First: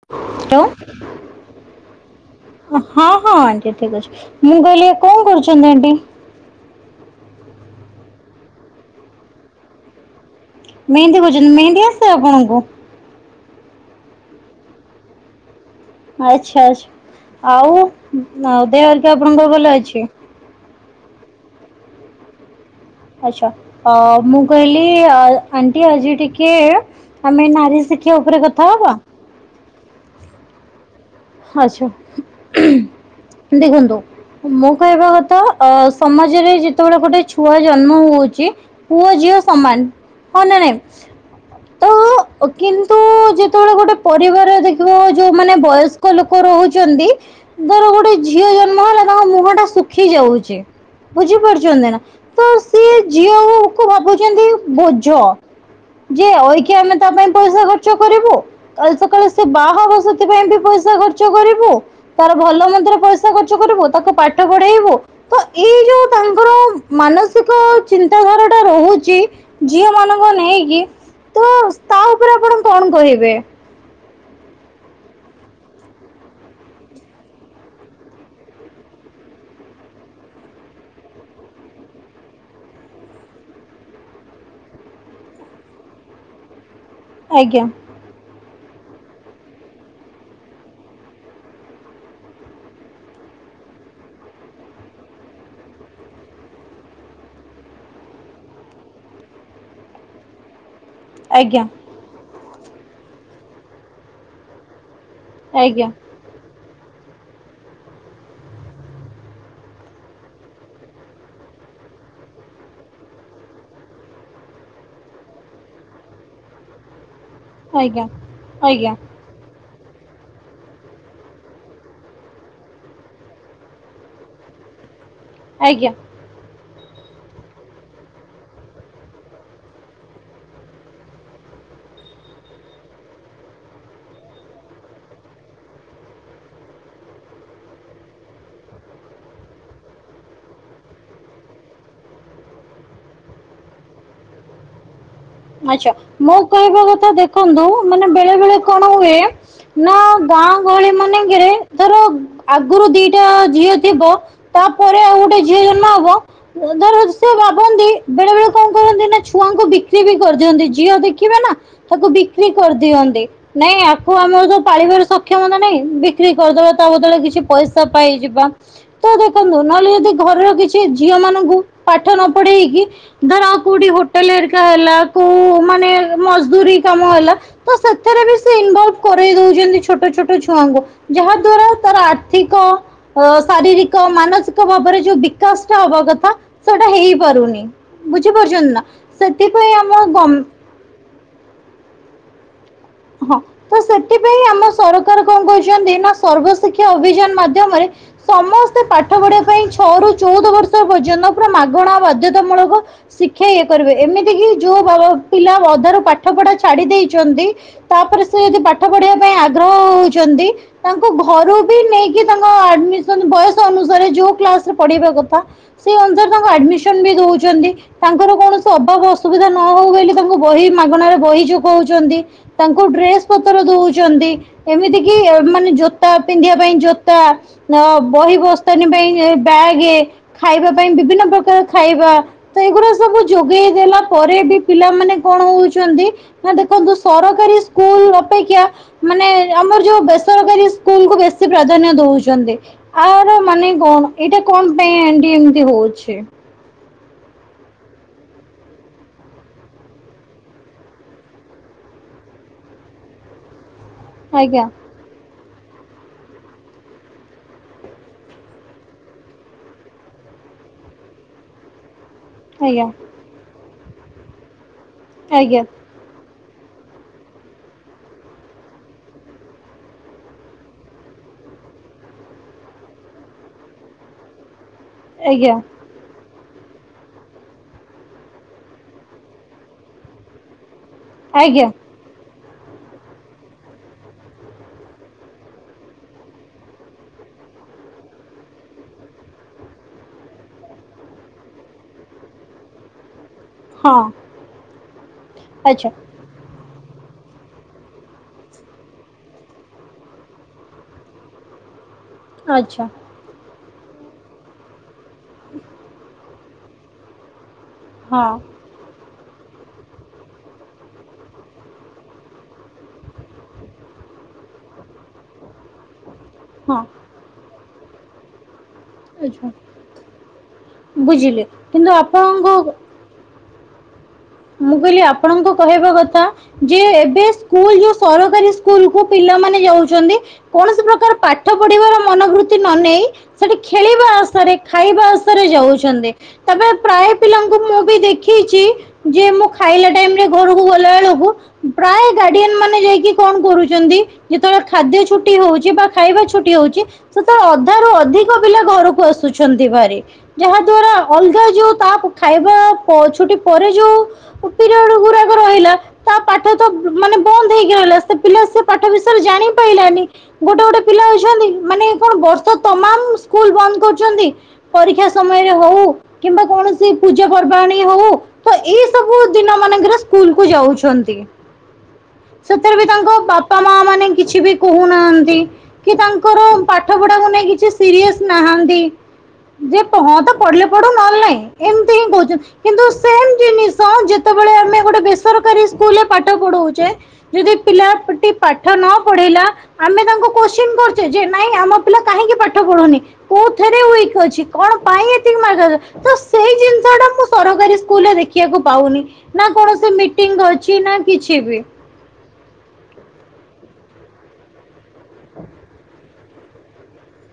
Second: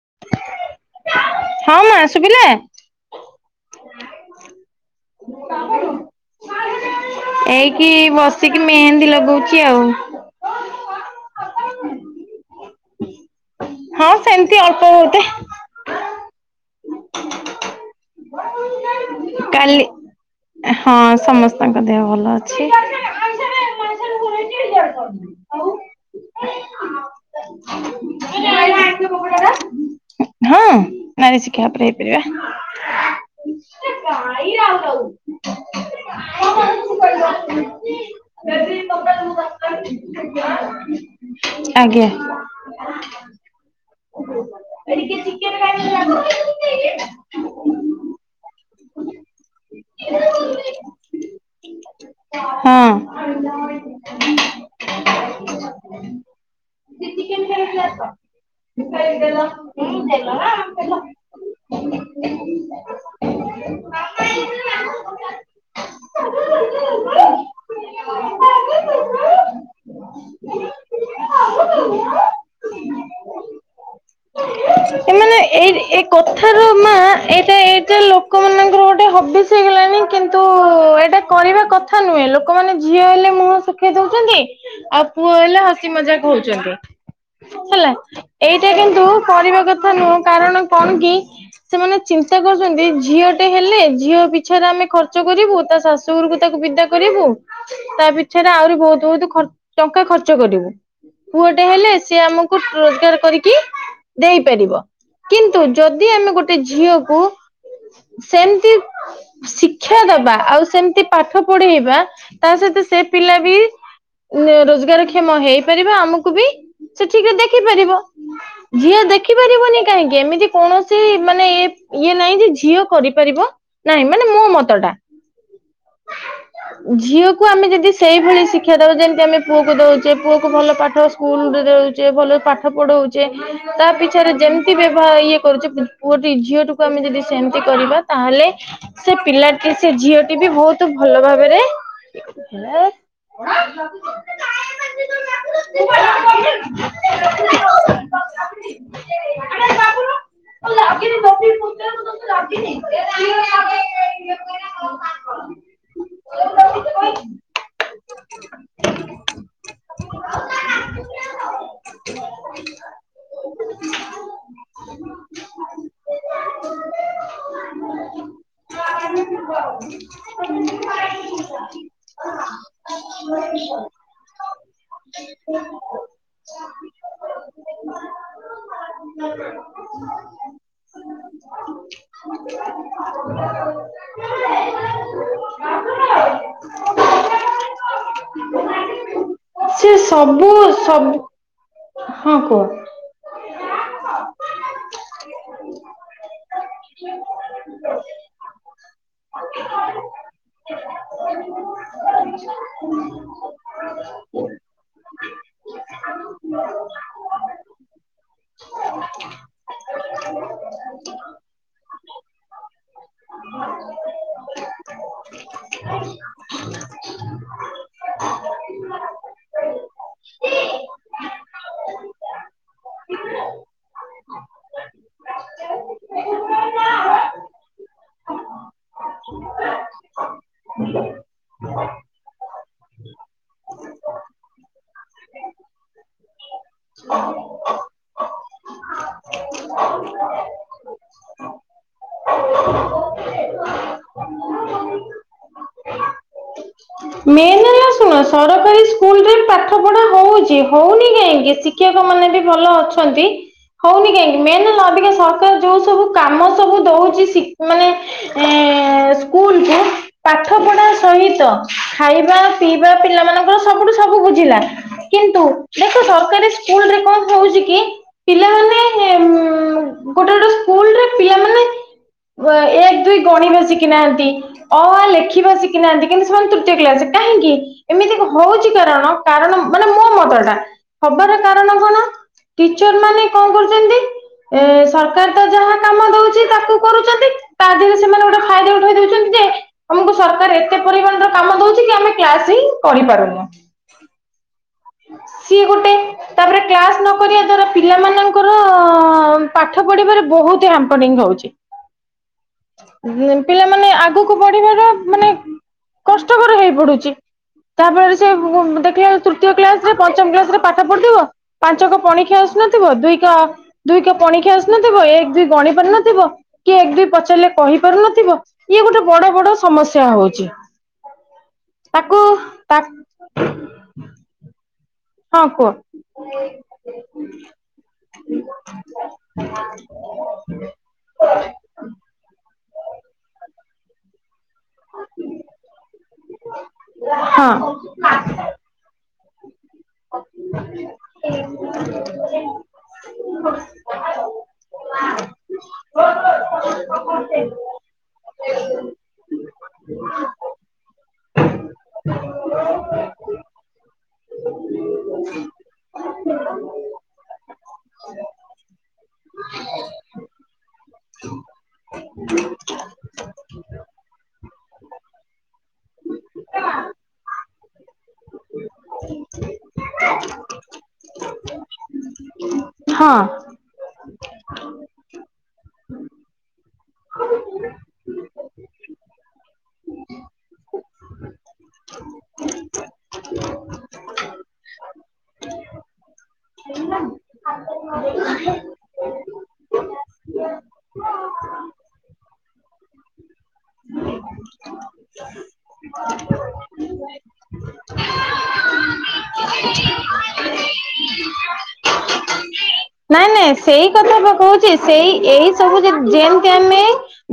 [unintelligible] ଆ ଶୁବି ଲା? ହଁ ହଁ ଆଣ୍ଟି ଠିକ ଅଛି, ମୁଁ କହିଲି କଣ କରୁଛନ୍ତି ଆଣ୍ଟି? ଏଇକି ବସିକି ମେହେନ୍ଦୀ ଲଗଉଛି ଆଉ। ମେହନ୍ଦୀ କରୁଛନ୍ତି ମେହେନ୍ଦୀ ଆସେ ଆପଣଙ୍କୁ? ହଁ ସେମତି ଅଳ୍ପ ବହୁ ତେ। ଆଚ୍ଛା ଆଛା, ଆଉ ଦେହ ହେରିକ ଆପଣଙ୍କ ଭଲ କାଲି ଅଛି? ହଁ ସମସ୍ତଙ୍କ ଦେହ ଭଲ ଅଛି। ଆଛା ଅ ମୁଁ କହିଲି ଆଣ୍ଟି ଆଜି ଟିକେ ଆମେ ନାରୀ ଶିକ୍ଷା ଉପରେ କଥା ହବା? ହଁ। ନାରୀ ଶିକ୍ଷା ଉପରେ ଆଛା। ହେଇପାରିବା ଦେଖନ୍ତୁ ମୁଁ କହିବା କଥା ଅ ସମାଜରେ ଯେତେବେଳେ ଗୋଟେ ଛୁଆ ଜନ୍ମ ହଉ ହଁ ନା ନାଇଁ ତ ଆଜ୍ଞା। କିନ୍ତୁ ଯେତେବେଳେ ଗୋଟେ ପରିବାରରେ ଦେଖିବ ଯୋଉମାନୋନେ ବୟସ୍ କ ଲୋକ ରହୁଛନ୍ତି ଦର ଗୋଟେ ଝିଅ ଜନ୍ମ ହେଲା ତାଙ୍କ ମୁହଁ ଟା ଶୁଖି ଯାଉଛି। ବୁଝି ପାରୁଛନ୍ତି ନା ତ ସିଏ ହଁ। ଝିଅ କୁ ଭାବୁଛନ୍ତି ବୋଝ। ଯେ ଅଇକି ଆମେ ତା ପାଇଁ ପଇସା ଖର୍ଚ୍ଚ କରିବୁ। କାଲି ସକାଳେ ସେ ବାହା ବ ସେଥିପାଇ ବି ପଇସା ଖର୍ଚ୍ଚ କରିବୁ। ତାର ଭଲ ମନ୍ଦରେ ପଇସା ଖର୍ଚ୍ଚ କରିବୁ ତାକୁ ପାଠ ପଢେଇବୁ। ତ ଏଇ ଯୋଉ ତାଙ୍କର ମାନସିକ ଚିନ୍ତାଧାରା ଟା ରହୁଛି ଝିଅ ମାନଙ୍କ ନେଇକି ତ ତା ଉପରେ ଆପଣ କଣ କହିବେ? ଏ ମାନେ ଏଇ ଏ କଥାର ମା ଏଇଟା ଏଇଟା ଲୋକ ମାନଙ୍କର ଗୋଟେ ହ ବିଶ ହେଇଗଲାଣି। ଓ ଏଇଟା କରିବା କଥା ନୁହେଁ ଲୋକମାନେ ଝିଅ ହେଲେ ମୁହଁ ଶୁଖେଇ ଦଉଛନ୍ତି। ଆଉ ପୁଅ ହେଲେ ହସି ମଜା କ ହଉଛନ୍ତି ଆଜ୍ଞା ହେଲା। ଏଇଟା କିନ୍ତୁ କରିବା କଥା ନୁହଁ କାରଣ କଣ କି ସେମାନେ ଚିନ୍ତା କରୁଛନ୍ତି, ଝିଅ ଟେ ହେଲେ ଝିଅ ପିଛାରେ ଆମେ ଖର୍ଚ୍ଚ କରିବୁ। ତା ଶାଶୁଘରକୁ ତାକୁ ବିଦା କରିବୁ। ତା ପିଛରେ ଆହୁରି ବହୁତ ବହୁତ ଖ ଟଙ୍କା ଖର୍ଚ୍ଚ କରିବୁ। ପୁଅ ଟେ ଆଜ୍ଞା ହେଲେ ସି ଆମକୁ ରୋଜଗାର କରିକି ଦେଇପାରିବ। କିନ୍ତୁ ଆଜ୍ଞା ଯଦି ଆମେ ଗୋ ଟେ ଝିଅକୁ ସେମିତି ଶିକ୍ଷା ଦବା ଆଉ ସେମିତି ପାଠ ପଢେଇବା ତା ସହିତ ସେ ପିଲା ବି ଉଁ ରୋଜଗାରକ୍ଷମ ହେଇପାରିବ, ଆମକୁ ବି ସେ ଠିକରେ ଦେଖି ଆଜ୍ଞା ପାରିବ, ଆଜ୍ଞା ଆଜ୍ଞା ଯିଏ ଦେଖ ରଖିପାରିବନି କାହିଁକି, ଏମିତି କୌଣସି ମାନେ ଇଏ ଇଏ ନାହିଁ ଯେ ଝିଅ କରିପାରିବ। ନାଇଁ ମାନେ ମୋ ମତ ଟା। ଆଜ୍ଞା। ଝିଅକୁ ଆମେ ଯଦି ସେଇଭଳି ଶିକ୍ଷା ଦବା ଯେମିତି ଆମେ ପୁଅକୁ ଦଉଛେ ପୁଅକୁ ଭଲ ପାଠ ସ୍କୁଲରେ ରଉଛେ ଭଲ ପାଠ ପଢଉଛେ ତା ପିଛରେ ଯେମିତି ବ୍ୟବ ଇଏ କରୁଛେ। ପୁଅଟି ଝିଅଟିକୁ ଆମେ ଯଦି ସେମିତି କରିବା ତାହେଲେ ସେ ପିଲାଟି ସେ ଝିଅ ସିଏ ବି ବହୁତ ଭଲ ଭାବରେ, ହେ [inaudible] ଆଛା ମୋ କହିବା କଥା ଦେଖନ୍ତୁ, ମାନେ ବେଳେ ବେଳେ କଣ ହୁଏ। ନା ଗାଁ ଗହଳି ମାନେଙ୍କରେ ଧର ଆଗରୁ ଦିଟା ଝିଅ ଥିବ। ତାପରେ ଆଉ ଗୋଟେ ଝିଅ ଜନ୍ମ ହବ ଧର ସେ ଭାବନ୍ତି ବେଳେ ବେଳେ କଣ କରନ୍ତି ନାଁ ଛୁଆଙ୍କୁ ବି କ୍ରି ବି କରିଦିଅନ୍ତି, ଝିଅ ଦେଖିବେ ନାଁ ତାକୁ ବିକ୍ରି କରିଦିଅନ୍ତି। ନାଇଁ ଆକୁ ଆମର ଯୋଉ ପାଳିବାର ସକ୍ଷମତା ନାଇଁ, ବିକ୍ରି କରିଦବା ତା ବଦଳରେ କିଛି ପଇସା ପାଇଯିବା। ତ ଦେଖନ୍ତୁ ନାହେଲେ ଯଦି ଘରର କିଛି ଝିଅ ମାନଙ୍କୁ ପାଠ ନ ପଢେଇକି ଧର ଆଉ କୋଉଠି ହୋଟେଲ ଯାହା ହେଲା କୋଉ ମାନେ ମଜଦୁରୀ କାମ ହେଲା। ତ ସେଥିରେ ବି ସେ ଇନଭଲଭ କରେଇ ଦଉଛନ୍ତି ଛୋଟ ଛୋଟ ଛୁଆଙ୍କୁ। ଯାହା ଦ୍ଵାରା ତାର ଆର୍ଥିକ ଅ ଶାରୀରିକ ମାନସିକ ଭାବରେ ଯୋଉ ବିକାଶ ଟା ହବା କଥା ସେଟା ହେଇପାରୁନି ବୁଝିପାରୁଛନ୍ତି ନା। ସେଥିପାଇଁ ଆମ ସେ ଗମ୍ ସବୁ ସବୁ ହଁ କୁହ? ହଁ ତ ସେଥିପାଇଁ ଆମ ସରକାର କଣ କହିଛନ୍ତି ନାଁ ସର୍ବଶିକ୍ଷା ଅଭିଯାନ ମାଧ୍ୟମରେ ସମସ୍ତେ ପାଠ ପଢିବା ପାଇଁ ଛଅରୁ ଚଉଦ ବର୍ଷ ପର୍ଯ୍ୟନ୍ତ ପୁରା ମାଗଣାଉ ବାଧ୍ୟତାମୂଳକ ଶି କ୍ଷା ଇଏ କରିବେ ଏମିତି କିି ଯୋଉ ବାବା ପିଲା ଅଧାରୁ ପାଠ ପଢା ଛାଡି ଦେଇଛନ୍ତି। ତାପରେ ସେ ଯଦି ପାଠ ପଢିବା ପାଇଁ ଆଗ୍ରହ ହଉଛନ୍ତି। ତାଙ୍କୁ ଘରୁ ବି ନେଇକି ତାଙ୍କ ଆଡ଼ମିଶନ ବୟସ ଅନୁସାରେ ଯୋଉ କ୍ଲାସ ରେ ପଢିବା କଥା, ସେହି ଅନୁସାରେ ତାଙ୍କୁ ଆଡ଼ମିସନ୍ ବି ଦଉଛନ୍ତି। ତାଙ୍କର କୌଣସି ଅଭାବ ଅସୁବିଧା ନ ହଉ ବୋଲି ତାଙ୍କୁ ବହି ମାଗଣାରେ ବହି ଯୋଗଉଛନ୍ତି। ତାଙ୍କୁ ଡ୍ରେସ୍ ପତର ଦଉଛନ୍ତି, ଏମିତି କି ମାନେ ଜୋତା ପିନ୍ଧିବା ପାଇଁ ଜୋତା। ଅ ବହି ବସ୍ତାନୀ ପାଇଁ ଏ ବ୍ୟାଗ ଖାଇବା ପାଇଁ ବିଭିନ୍ନ ପ୍ରକାର ଖାଇବା। ତ ଏଗୁରା ସବୁ ଯୋଗେଇ ଦେଲା ପରେ ବି ପିଲାମାନେ କଣ ହଉଛନ୍ତି, ନାଁ ଦେଖନ୍ତୁ ସରକାରୀ ସ୍କୁଲ ଅପେକ୍ଷା ମାନେ ଆମର ଯୋଉ ବେସରକାରୀ ସ୍କୁଲ କୁ ବେଶୀ ପ୍ରାଧାନ୍ୟ ଦଉଛନ୍ତି। ଆର ମାନେ କଣ ଏଇଟା କଣ ପାଇଁ ଏମତି ଏମତି ହଉଛି। [inaudible] ମେନ୍ ହେଲା ଶୁଣ ସରକାରୀ ସ୍କୁଲରେ ପାଠପଢ଼ା ହଉଛି ହଉନି କାହିଁକିଷ ଶିକ୍ଷକ ମାନେ ବି ଭଲ ଅଛନ୍ତି ହଉନି କାହିଁକି ଆଜ୍ଞା ମେନ୍ ହେଲା ଅଧିକା ସରକାର ଯୋଉ ସବୁ କାମ ସବୁ ଦଉଛି ମାନେ ସ୍କୁଲ କୁ ପାଠ ପଢା ସହିତ ଖାଇବା ଆଜ୍ଞା ପିଇବା ପିଲାମାନଙ୍କ ସବୁଠୁ ସବୁ ବୁଝିଲା କିନ୍ତୁ ଆଜ୍ଞା ଦେଖ ସରକାରୀ ସ୍କୁଲରେ କଣ ହଉଛି କି ପିଲାମାନେ ଗୋଟେ ଗୋଟେ ସ୍କୁଲରେ ପିଲାମାନେ ଏକ ଦୁଇ ଗଣିବା ଶିଖିନାହାନ୍ତି ଅହା ଲେଖିବା ଆଜ୍ଞା ଶିଖି ନାହାନ୍ତି କିନ୍ତୁ ତୃତ କଲାସ କାହିଁକି ଏମିତି ହଉଛି କାରଣ କାରଣ ମାନେ ମୋ ମତ ଟା ହବାର ଆଜ୍ଞା କାରଣ କଣ ଟିଚର ମାନେ କଣ କରୁଛନ୍ତି ଏ ସରକାର ତ ଯାହା କାମ ଦଉଛି ତାକୁ କରୁଛନ୍ତି ତା ଦେହରେ ସେମାନେ ଗୋଟେ ଫାଇଦା ଉଠେଇ ଦଉଛନ୍ତି ଯେ [inaudible] ଆମକୁ ସରକାର ଏତେ ପରିମାଣ ର କାମ ଦଉଛି କି ଆମେ କ୍ଲାସ ହିଁ କରିଢ ପାରୁନ। ହଁ। ସି ଆଚ୍ଛା ଗୋଟେ ତାପରେ [inaudible] କ୍ଲାସ ନ କରିବା ଦ୍ୱାରା ପିଲାମାନଙ୍କର ପାଠ ପଢିବାରେ ବହୁତ ହ୍ୟାମ୍ପରିଂ ହଉଛି। ଆଚ୍ଛା। ପିଲାମାନେ ଆଗକୁ ବଢିବାର ମାନେ [inaudible] କଷ୍ଟକର ହେଇ ପଡୁଛି। ତା ଫଳ ରେ ସେ ହଁ ଦେଖିଲା ବେ ତୃତୀୟ କ୍ଲାସ ରେ ପଞ୍ଚମ କ୍ଲାସ ରେ ପାଠ ପଢିଥିବ ପାଞ୍ଚ କ ପଣିଖିଆ ଆସୁନଥିବ ଦୁଇ କ ଦୁଇ କ ପଣିଖିଆ ଆସୁନଥିବ, ଏକ ଦୁଇ ଗଣି ପାରୁନଥିବ, କି ଏକ ଦୁଇ ପଚାରିଲେ କହି ପାରୁନଥିବ ଇଏ ଗୋଟେ ବଡ ହଁ ବଡ ସମସ୍ୟା ହଉଛି। ବୁଝିଲି କିନ୍ତୁ ତାକୁ ଆପଣଙ୍କ ପା ମୁଁ କହିଲି ହଁ ଆପଣଙ୍କ କୁହ କହିବା କଥା ଯେ ଏବେ ସ୍କୁଲ ଯୋଉ ସରକାରୀ ସ୍କୁଲ କୁ ପିଲାମାନେ ଯାଉଛନ୍ତି କୌଣସି ପ୍ରକାର ପାଠ ପଢିବାର ମନ ବୃ ତି ନ ନେଇ ସେଠି ଖେଳିବା ଆଶାରେ, ଖାଇବା ଆଶାରେ ଯାଉଛନ୍ତି ତା ପରେ ପ୍ରାୟ ହଁ ପିଲାଙ୍କୁ ମୁଁ ବି ଦେଖିଛି ଯେ ମୁଁ ଖାଇଲା ଟାଇମ ରେ ଘରକୁ ଗଲା ବେଳକୁ ପ୍ରାୟ ଗାର୍ଡିଆନ ମାନେ ଯାଇକି କଣ କରୁଛନ୍ତି ଯେତେବେଳେ ଖାଦ୍ୟ ଛୁଟି ହଉଛି ବା ଖାଇବା ଛୁଟି ହଉଛି ସେତେବେଳେ ଅଧାରୁୁ ଅଧିକ ପିଲା ଘରକୁ ଆସୁଛନ୍ତି ଭାରି ଯାହା ଦ୍ଵାରା ଅଲଗା ଯୋଉ ତା ଖାଇବା ପ ଛୁଟି ପରେ ଯୋଉ ପିରିଅଡ ଗୁରାକ ରହିଲା ତା ପାଠ ତ ମାନେ ବନ୍ଦ ହେଇକି ରହିଲା ସେ ପିଲା ସେ ପାଠ ବିଷୟରେ ଜାଣି ପାଇଲାନି ଗୋଟେ ଗୋଟେ ପିଲା ଅଛନ୍ତି ମାନେ କଣ ବର୍ଷ ତମାମ ସ୍କୁଲ ବନ୍ଦ କରୁଛନ୍ତି। ପରୀକ୍ଷା ସମୟରେ ହଉ କିମ୍ବା କୌଣସି ପୂଜା ପର୍ବାଣିୀ ହଉ ତ ଏଇ ସବୁ ଦିନ ମାନଙ୍କରେ ସ୍କୁଲ କୁ ଯାଉଛନ୍ତି। ସେଥିରେ ବି ତାଙ୍କ ହଁ। ବାପା ବାପା ମା ମାନେ କିଛି ବି କହୁନାହାନ୍ତି କି ତାଙ୍କର ପାଠ ପଢାକୁ ନେଇ କିଛି ସିରିଅସ ନାହାନ୍ତି ଯେ ହଁ ତ ପଢିଲେ ପଢୁ ନଅଲେ ନାହିଁ ଏମିତି ହିଁ କହୁଛନ୍ତି। କିନ୍ତୁ ସେମ ଜିନିଷ ଯେତେବେଳେ ଆମେ ଗୋଟେ ବେସରକାରୀ ସ୍କୁଲ ରେ ପାଠ ପଢଉଛେ ଯଦି ପିଲାଟି ପାଠ ନ ପଢିଲା ଆମେ ତାଙ୍କୁ କୋତ୍ସିନ କରୁଛେ ଯେ ନାଇଁ ଆମ ପିଲା କାହିଁକି ପାଠ ପଢୁନି? କୋଉଥେରେ ୱିକ ଅଛି କଣ ପାଇଁ ଏତିକି ମାର୍କ ର ତ ସେଇ ଜିନିଷ ଟା ମୁଁ ସରକାରୀ ସ୍କୁ କୁଲ ରେ ଦେଖିବାକୁ ପାଉନି ନା କୌଣସି ମିଟିଂ ଅଛି ନା କିଛି ବି, ସେ ସେଇ କଥା ବା କହୁଛି ସେଇ ଏଇ ସବୁ ଯେମି ଯେମିତି ଆମେ,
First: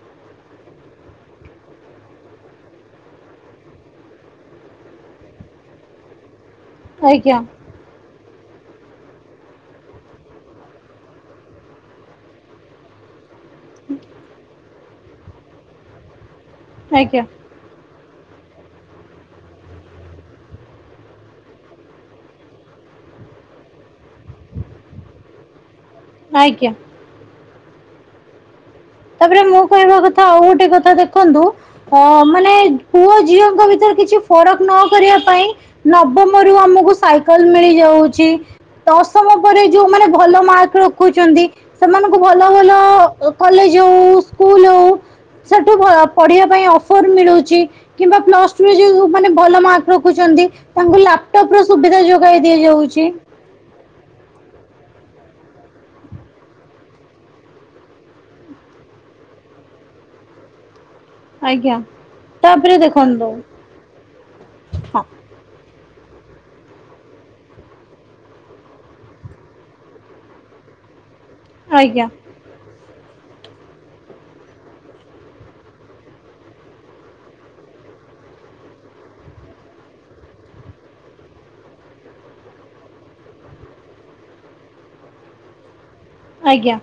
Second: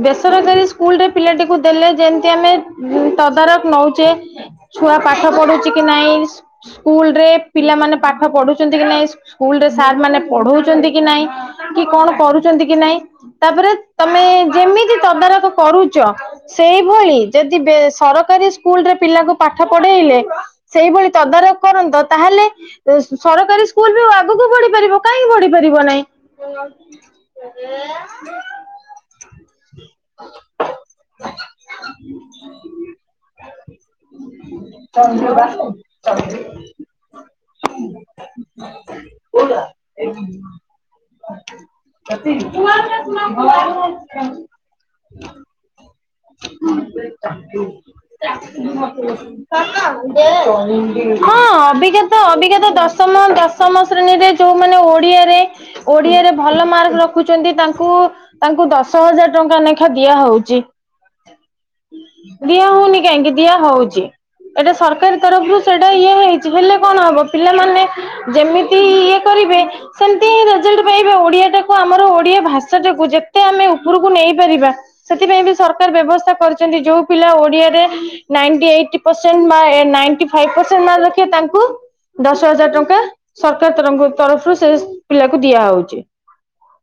ବେସରକାରୀ ସ୍କୁଲ ରେ ପିଲାଟିକୁ ଦେଲେ ଯେମିତି ଆମେ ତଦାରଖ ନଉଛେ, ଛୁଆ ପାଠ ପଢ଼ୁଛି କି ନାଇଁ, ସ୍କୁଲ ରେ ଆଜ୍ଞା ପିଲାମାନେ ପାଠ ପଢ଼ୁଛନ୍ତି କି ନାଇଁ ସ୍କୁଲ ରେ ସାର୍ ମାନେ ପଢ଼ ଉଛନ୍ତି କି ନାଇଁ କି କଣ କରୁଛନ୍ତି କି ନାଇଁ, ତା ପରେ ତମେ ଯେମିତି ତଦାରଖ କରୁଛ ସେଇଭଳି ଆଜ୍ଞା ଯେ, ବେ ସରକାରୀ ସ୍କୁଲରେ ପିଲାକୁ ପାଠ ପଢ଼େଇଲେ, ସେଇଭଳି ତଦାରଖ କରନ୍ତ ତାହେଲେ ଏ ସରକାରୀ ସ୍କୁଲ ବି ଆଗକୁ ବଢ଼ି ପାରିବ କାହିଁକି ବଢି଼, ପାରିବ ନାଇଁ, ଆଜ୍ଞା ତା ପରେ ମୁଁ କହିବା କଥା ଆଉ ଗୋଟେ କଥା ଦେଖନ୍ତୁ, ଅ ମାନେ ପୁଅ ଝିଅଙ୍କ ଭିତରେ କିଛି ଫରକ ନ କରିବା ପାଇଁ, ନବମ ରୁ ଆମକୁ ସାଇ କଲ ମିଳିଯାଉଛି ଦଶମ ପରେ ଯୋଉ ମାନେ ଭଲ ମାର୍କ ରଖ୍ ଖୁଛନ୍ତି ସେମାନଙ୍କୁ ଭଲ-ଭଲ କଲେଜ୍ ହଉ ସ୍କୁଲ ହଉ, ସେଠୁ ଭୟ ପଢ଼ିବା ପାଇଁ ଅଫର ମିଳୁଛି କିମ୍ବା ପ୍ଲସ୍ ଟୁ ରେ ଯେଉ ମାନେ ଭଲ ମାର୍କ ର ରଖୁଛନ୍ତି ତାଙ୍କୁ [unintelligible] ହଁ ଲାପଟପ ସୁବିଧା ଯୋଗାଇ ଅଭିଜ୍ଞାତ-ଅଭିଜ୍ଞାତ ଦିଆଯାଉଛି ଦଶମ ଦଶ ତମ ଶ୍ରେଣୀରେ ଯୋଉମାନେ ଓଡ଼ିଆରେ-ଓଡ଼ିଆରେ ଭଲ ମାର୍କ ରଖୁଛନ୍ତି ତାଙ୍କୁ, ତାଙ୍କୁ ଦଶ ହଜାର ଟଙ୍କା ଲେଖା ଦିଆ ହଉଛି, ଆଜ୍ଞା। ଦିଆ ତାପରେ ହଉନି ଦେଖନ୍ତୁ କାହିଁକି ଦିଆ ହଉଛି, ଏଇଟା ହଁ ସରକାରୀ ତରଫରୁ ସେଇଟା ଇଏ ହେଇଛି ହେଲେ କଣ ହବ ପିଲାମାନେ, ଯେମିତି ଇଏ କରିବେ ସେମତି ରେଜଲଟ ପାଇବେ ଓଡିଆ ଟାକୁ ଆଜ୍ଞା ଆମର ଓଡିଆ ଭାଷ୍ ଚାଷକୁ ଯେତେ ଆମେ ଉପରକୁ ନେଇପାରିବା, ସେଥିପାଇଁ ବି ସରକାର ବ୍ୟବସ୍ଥା କରିଛନ୍ତି ଯୋଉ ପିଲା ଓଡିଆରେ ନାଇଣ୍ଟି ଏଇଟି, ପସେଡ୍ ମାଏ ନାଇଟି ଫାଇଫ ପସେଟ୍ ମାର୍କ ରଖିବେ ତାଙ୍କୁ, ଦଶ ହଜାର ଟଙ୍କା ସରକାର ତରଙ୍ଖୁ ତରଫରୁ ସେ ପିଲାକୁ ଦିଆ ହଉଛି, ଆଜ୍ଞା,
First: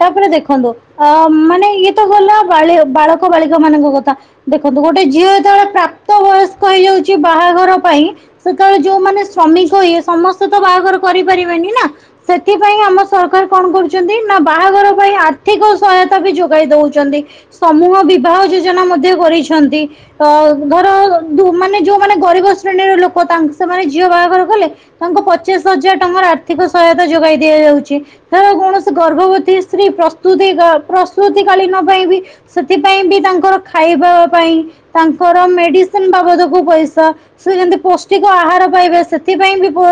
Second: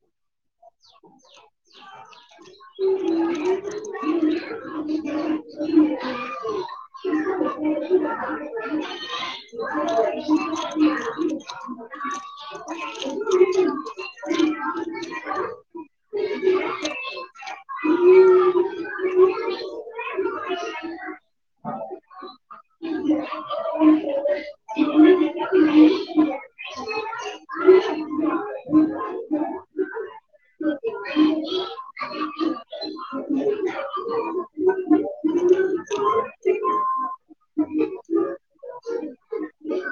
ତାପରେ ଦେଖନ୍ତୁ ଅ ମାନେ ଇଏ ତ ଗଲା, ବାଳିଅ ବାଳକ ବାଳିକ ମାନଙ୍କ କଥା ଦେଖନ୍ତୁ ଗୋଟେ ଝିଅ ଯେତେବେଳେ ପ୍ରାପ୍ତ ବୟସ୍ କହି ଯାଉଛି ବାହାଘର ପାଇଁ, ସେତେବେଳେ ଯୋଉମାନେ ଶ୍ରମିକ ଇଏ ହୁଏ ସମସ୍ତେ ତ ବାହାଘର କରିପାରିବେନି ନା, ସେଥିପାଇଁ ଆମ ସରକାର କଣ କରୁଛନ୍ତି, ନା ବାହାଘର ପାଇଁ ଆର୍ଥିକ ସହାୟତା ବି ଯୋଗାଇ ଦଉଛନ୍ତି। ସମୂହ ବିବାହ ଯୋଜନା ମଧ୍ୟ କରିଛନ୍ତି। ଅ ଧର ଦୁ ମାନେ ଯୋଉମାନେ ଗରିବ ଶ୍ରେଣୀର ଲୋକ ତାଙ୍କ୍ ସେମାନେ ଝିଅ ବାହାଘର କଲେ, ତାଙ୍କୁ ପଚିଶ୍ ହଜାର ଟଙ୍କାର ଆର୍ଥିକ ସହାୟତା ଯୋଗାଇ ଦିଆଯାଉଛି ଧାର କୌଣସ୍ ଗର୍ଭବତୀ ସ୍ତ୍ରୀ ପ୍ରସ୍ତୁତି ଗ ପ୍ରସ୍ତୁତି କାଳୀନ ପାଇଁ ବି, ସେଥିପାଇଁ ବି ତାଙ୍କର ଖାଇବା ପାଇଁ ତାଙ୍କର ମେଡିସିନ ବାବଦକୁ ପଇସା, ସେ ଯେମତି ପୌଷ୍ଟିକ ଆହାର ପାଇବେ ସେଥିପାଇଁ ବି ପୋ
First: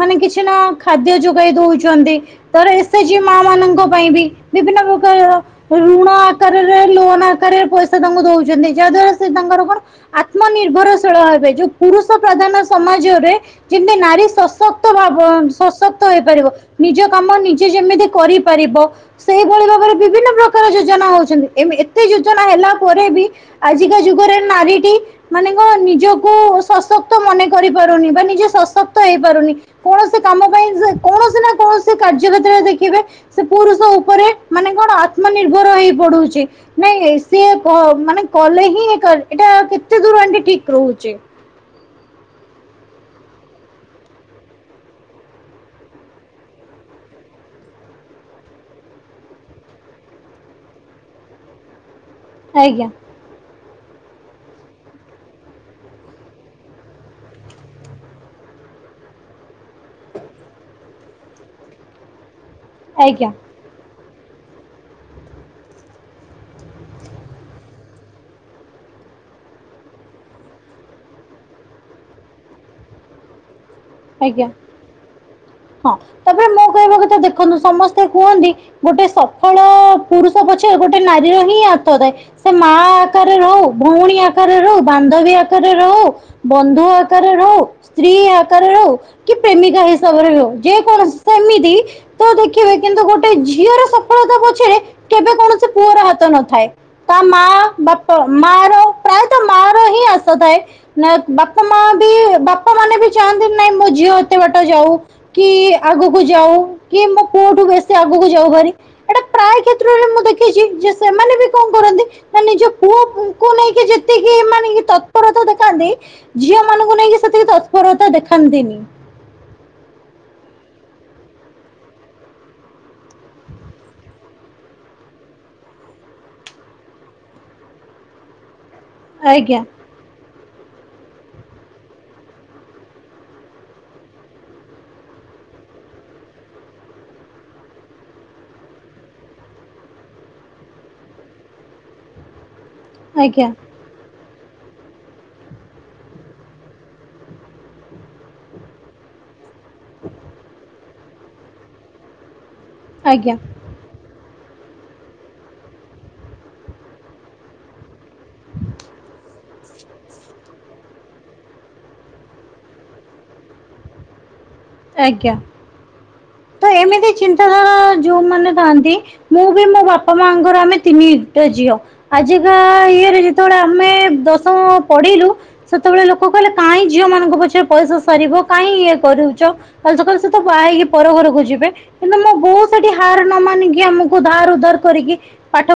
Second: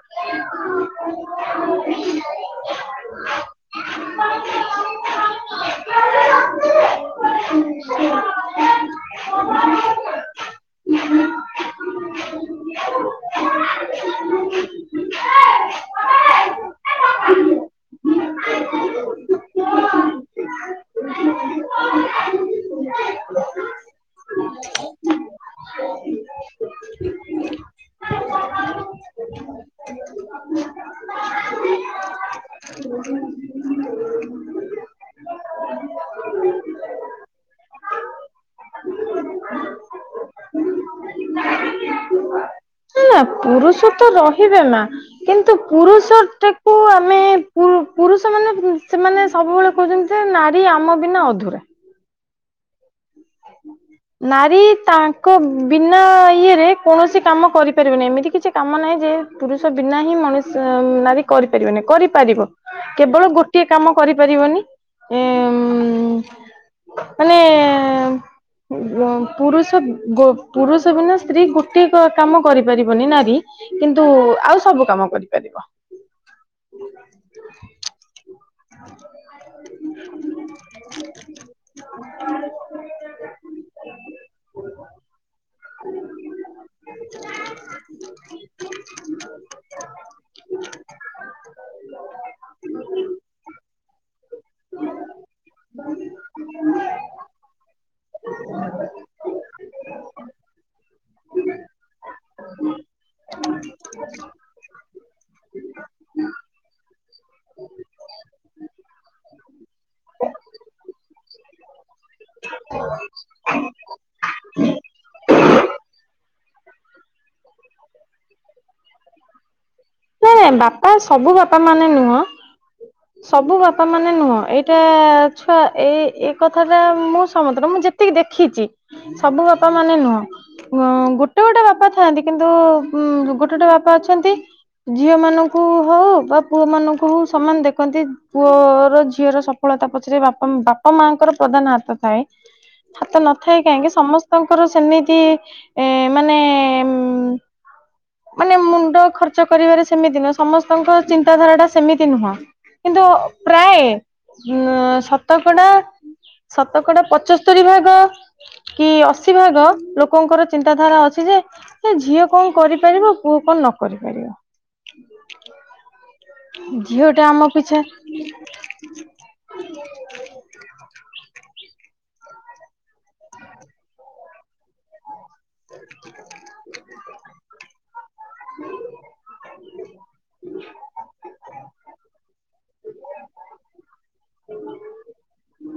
ମାନେ କିଛି ନା ଖାଦ୍ୟ ଯୋଗାଇ ଦଉଛନ୍ତି ତର ଏସେଜ୍ କି ମା ମାନଙ୍କ ପାଇଁ ବି ବିଭିନ୍ନ ପ୍ରକାର, ଋଣ ଆକାରରେ ଲୋନ ଆକାରରେ ପଇସା ତାଙ୍କୁ ଦଉଛନ୍ତି ଯାହା ଦ୍ଵାରା ସେ ତାଙ୍କର କଣ, ଆତ୍ମନିର୍ଭରଶୀଳ ହେବେ ଯୋଉ ପୁରୁଷ ପ୍ରଧାନ ସମାଜରେ, ଯେମତି ନାରୀ ସଶକ୍ତ ଭାବ ସଶକ୍ତ ହେଇପାରିବ ନିଜ କାମ ନିଜେ ଯେମିତି, କରିପାରିବ। ସେଇଭଳି ଭାବରେ ବିଭିନ୍ନ ପ୍ରକାର ଯୋଜନା ହଉଛନ୍ତି ଏତେ ଯୋଜନା ହେଲା ପରେ ବି ଆଜିିକା ଯୁଗରେ ନାରୀଟି ମାନେ କଣ ନିଜକୁ ସଶକ୍ତ ମନେ କରି ପାରୁନି ବା ନିଜେ ସଶକ୍ତ ହେଇ ପାରୁନି। କୌଣସି କାମ ପାଇଁ କୌଣସି ନା କୌଣସି କାର୍ଯ୍ୟ କେତ୍ରରେ ଦେଖିବେ ସେ ପୁରୁଷ ଉପରେ ମାନେ କଣ ଆତ୍ମନିର୍ଭର ହେଇ ପଡୁଛି। ନାଇଁ ସିଏ ମାନେ କଲେ ହିଁ ଏଟା କେତେ ଦୂର ଆଣ୍ଟି ଠିକ ରହୁଛି? ନା ପୁରୁଷ ତ ରହିବେ ମା। କିନ୍ତୁ ପୁରୁଷ ଟାକୁ ଆମେ ପୁରୁଷ ମାନେ ସେମାନେ ସବୁବେଳେ କହୁଛନ୍ତି ଯେ ନାରୀ ଆମ ବିନା ଅଧୁରା। ଆଜ୍ଞା। ନାରୀ ତାଙ୍କ ବିନା ଇଏରେ କୌଣସି କାମ କରିପାରିବନି ଏମିତି କିଛି କାମ ନାହିଁ ଯେ ପୁରୁଷ ବିନା ହିଁ ମଣିଷ ନାରୀ କରିପାରିବେନି କରିପାରିବ ଆଜ୍ଞା କେବଳ ଗୋଟେ ଗୋଟିଏ କାମ କରିପାରିବନି ମାନେ ପୁରୁଷ ପୁରୁଷ ବିନା ସ୍ତ୍ରୀ ଗୋଟେ କାମ କରିପାରିବନି ନାରୀ। କିନ୍ତୁ ଆଜ୍ଞା ଆଉ ସବୁ କାମ କରିପାରିବ। ହଁ ତାପରେ ମୋ କହିବା କଥା ଦେଖନ୍ତୁ ସମ ତ କୁହନ୍ତି ଗୋଟେ ସଫଳ ପୁରୁଷ ପଛରେ ଗୋଟେ ନାରୀର ହିଁ ହାତ ଥାଏ। ସେ ମା ଆକାରରେ ହଉ ଭଉଣୀ ଆକାରରେ ହଉ ବାନ୍ଧବୀ ଆକା ଆକାରରେ ହଉ ବନ୍ଧୁ ଆକାରରେ ହଉ ସ୍ତ୍ରୀ ଆକା ହଉ କି ପ୍ରେମିକା ହିସାବରେ ହଉ ଯେ କୌଣସି ସେମିତି ତ ଦେଖିବେ କିନ୍ତୁ ଗୋଟେ ଝିଅର ସଫଳତା ପଛରେ କେବେ କୌଣସି ପୁଅର ହାତ ନଥାଏ। ତା ମା ବା ତ ମା ର ପ୍ରାୟତଃ ମା ର ହିଁ ଆସଥାଏ ନା ବାପା ମା ବି ବାପା ମାନେ ମୁ ଚାହାନ୍ତି ନାଇଁ ମୋ ଝିଅ ଏତେ ବାଟ ଯାଉ କି ଆଗକୁ ଯାଉ କି ମୁଁ ପୁଅଠୁ ବେଶୀ ଆଗକୁ ଯାଉ ଭାରି ଏଟା ମୁଁ ପ୍ରାୟ କ୍ଷେତ୍ରରେ ମୁଁ ଦେଖିଛି ଯେ ସେମାନେ ବି କଣ କରନ୍ତି ନିଜ ପୁଅକୁ ନେଇକି ଯେତିକି ମାନେ ତପରତା ଦେଖାନ୍ତି ଝିଅ ମାନଙ୍କୁ ନେଇକି ସେତିକି ତତ୍ପରତା ଦେଖାନ୍ତିନି। ଏ ବାପା ସବୁ ବାପା ମାନେ ନୁହଁ। ସବୁ ବାପା ମାନେ ନୁହଁ ଏଇଟା ଛୁଆ ଏ ଏ କଥାଟା ମୁଁ ସହମତରେ ମୁଁ ଯେ ଜେତିକି ଦେଖିଛି ସବୁ ଆଜ୍ଞା ବାପା ମାନେ ନୁହଁ। ଗୋଟେ ଗୋଟେ ବାପା ଥାଆନ୍ତି କିନ୍ତୁ ଗୋଟେ ଗୋଟେ ବାପା ଅଛନ୍ତି। ଝିଅ ମାନଙ୍କୁ ହଉ ବା ପୁଅ ମାନଙ୍କୁ ହଉ ସମାନ ଦେ କୁହନ୍ତି ପୁଅର ଝିଅର ସଫଳତା ପଛରେ ବାପା ବାପା ମାଙ୍କର ପ୍ରଧାନ ହାତ ଥାଏ। ହାତ ଆଜ୍ଞା ନଥାଏ କାହିଁକି ସମସ୍ତଙ୍କର ସେମିତି ଏ ମାନେ ମାନେ ମୁଣ୍ଡ ଖର୍ ଖର୍ଚ୍ଚ କରିବାରେ ସେମିତି ନୁହଁ ସମସ୍ତଙ୍କ ଚିନ୍ତାଧାରା ଟା ସେମିତି ନୁହଁ କିନ୍ତୁ ଆଜ୍ଞା ପ୍ରାୟ ହଁ ଶତକଡା ଶତକଡା ପଚସ୍ତରୀ ଭାଗ କି ଅଶୀ ଭାଗ ଲୋକଙ୍କର ଚିନ୍ତାଧାରା ଅଛି ଯେ ଏ ଝିଅ କଣ କରିପାରିବ ପୁଅ କଣ ନକରି ପାରିବ? ଆଜ୍ଞା ତ ଏମିତି ଝିଅ ଟା ଆମ ଚିନ୍ତାଧାରା ପିଛା ଯୋଉମାନେ ଥାଆନ୍ତି, ମୁଁ ବି ମୋ ବାପା ମାଆଙ୍କର ଆମେ ତିନିଟା ଝିଅ। ଆଜିକା ଇଏରେ ଯେତେବେଳେ ଆମେ ଦଶମ ପଢିଲୁ ସେତୋବେଳେ ଲୋକ କହିଲେ କାଇଁ ଝିଅମାନଙ୍କ ପଛରେ ପଇସା ସାରିବ କାଇଁ ଇଏ କରୁଚ। ତ ବାହା ହେଇକି ପର ଘରୁକୁ ଯିବେ। କିନ୍ତୁ ମୋ ବୋଉ ସେଠି ହାର ନମାନିକି ଆମୁକୁ ଧାର ଉଧାର କରିକି ପାଠ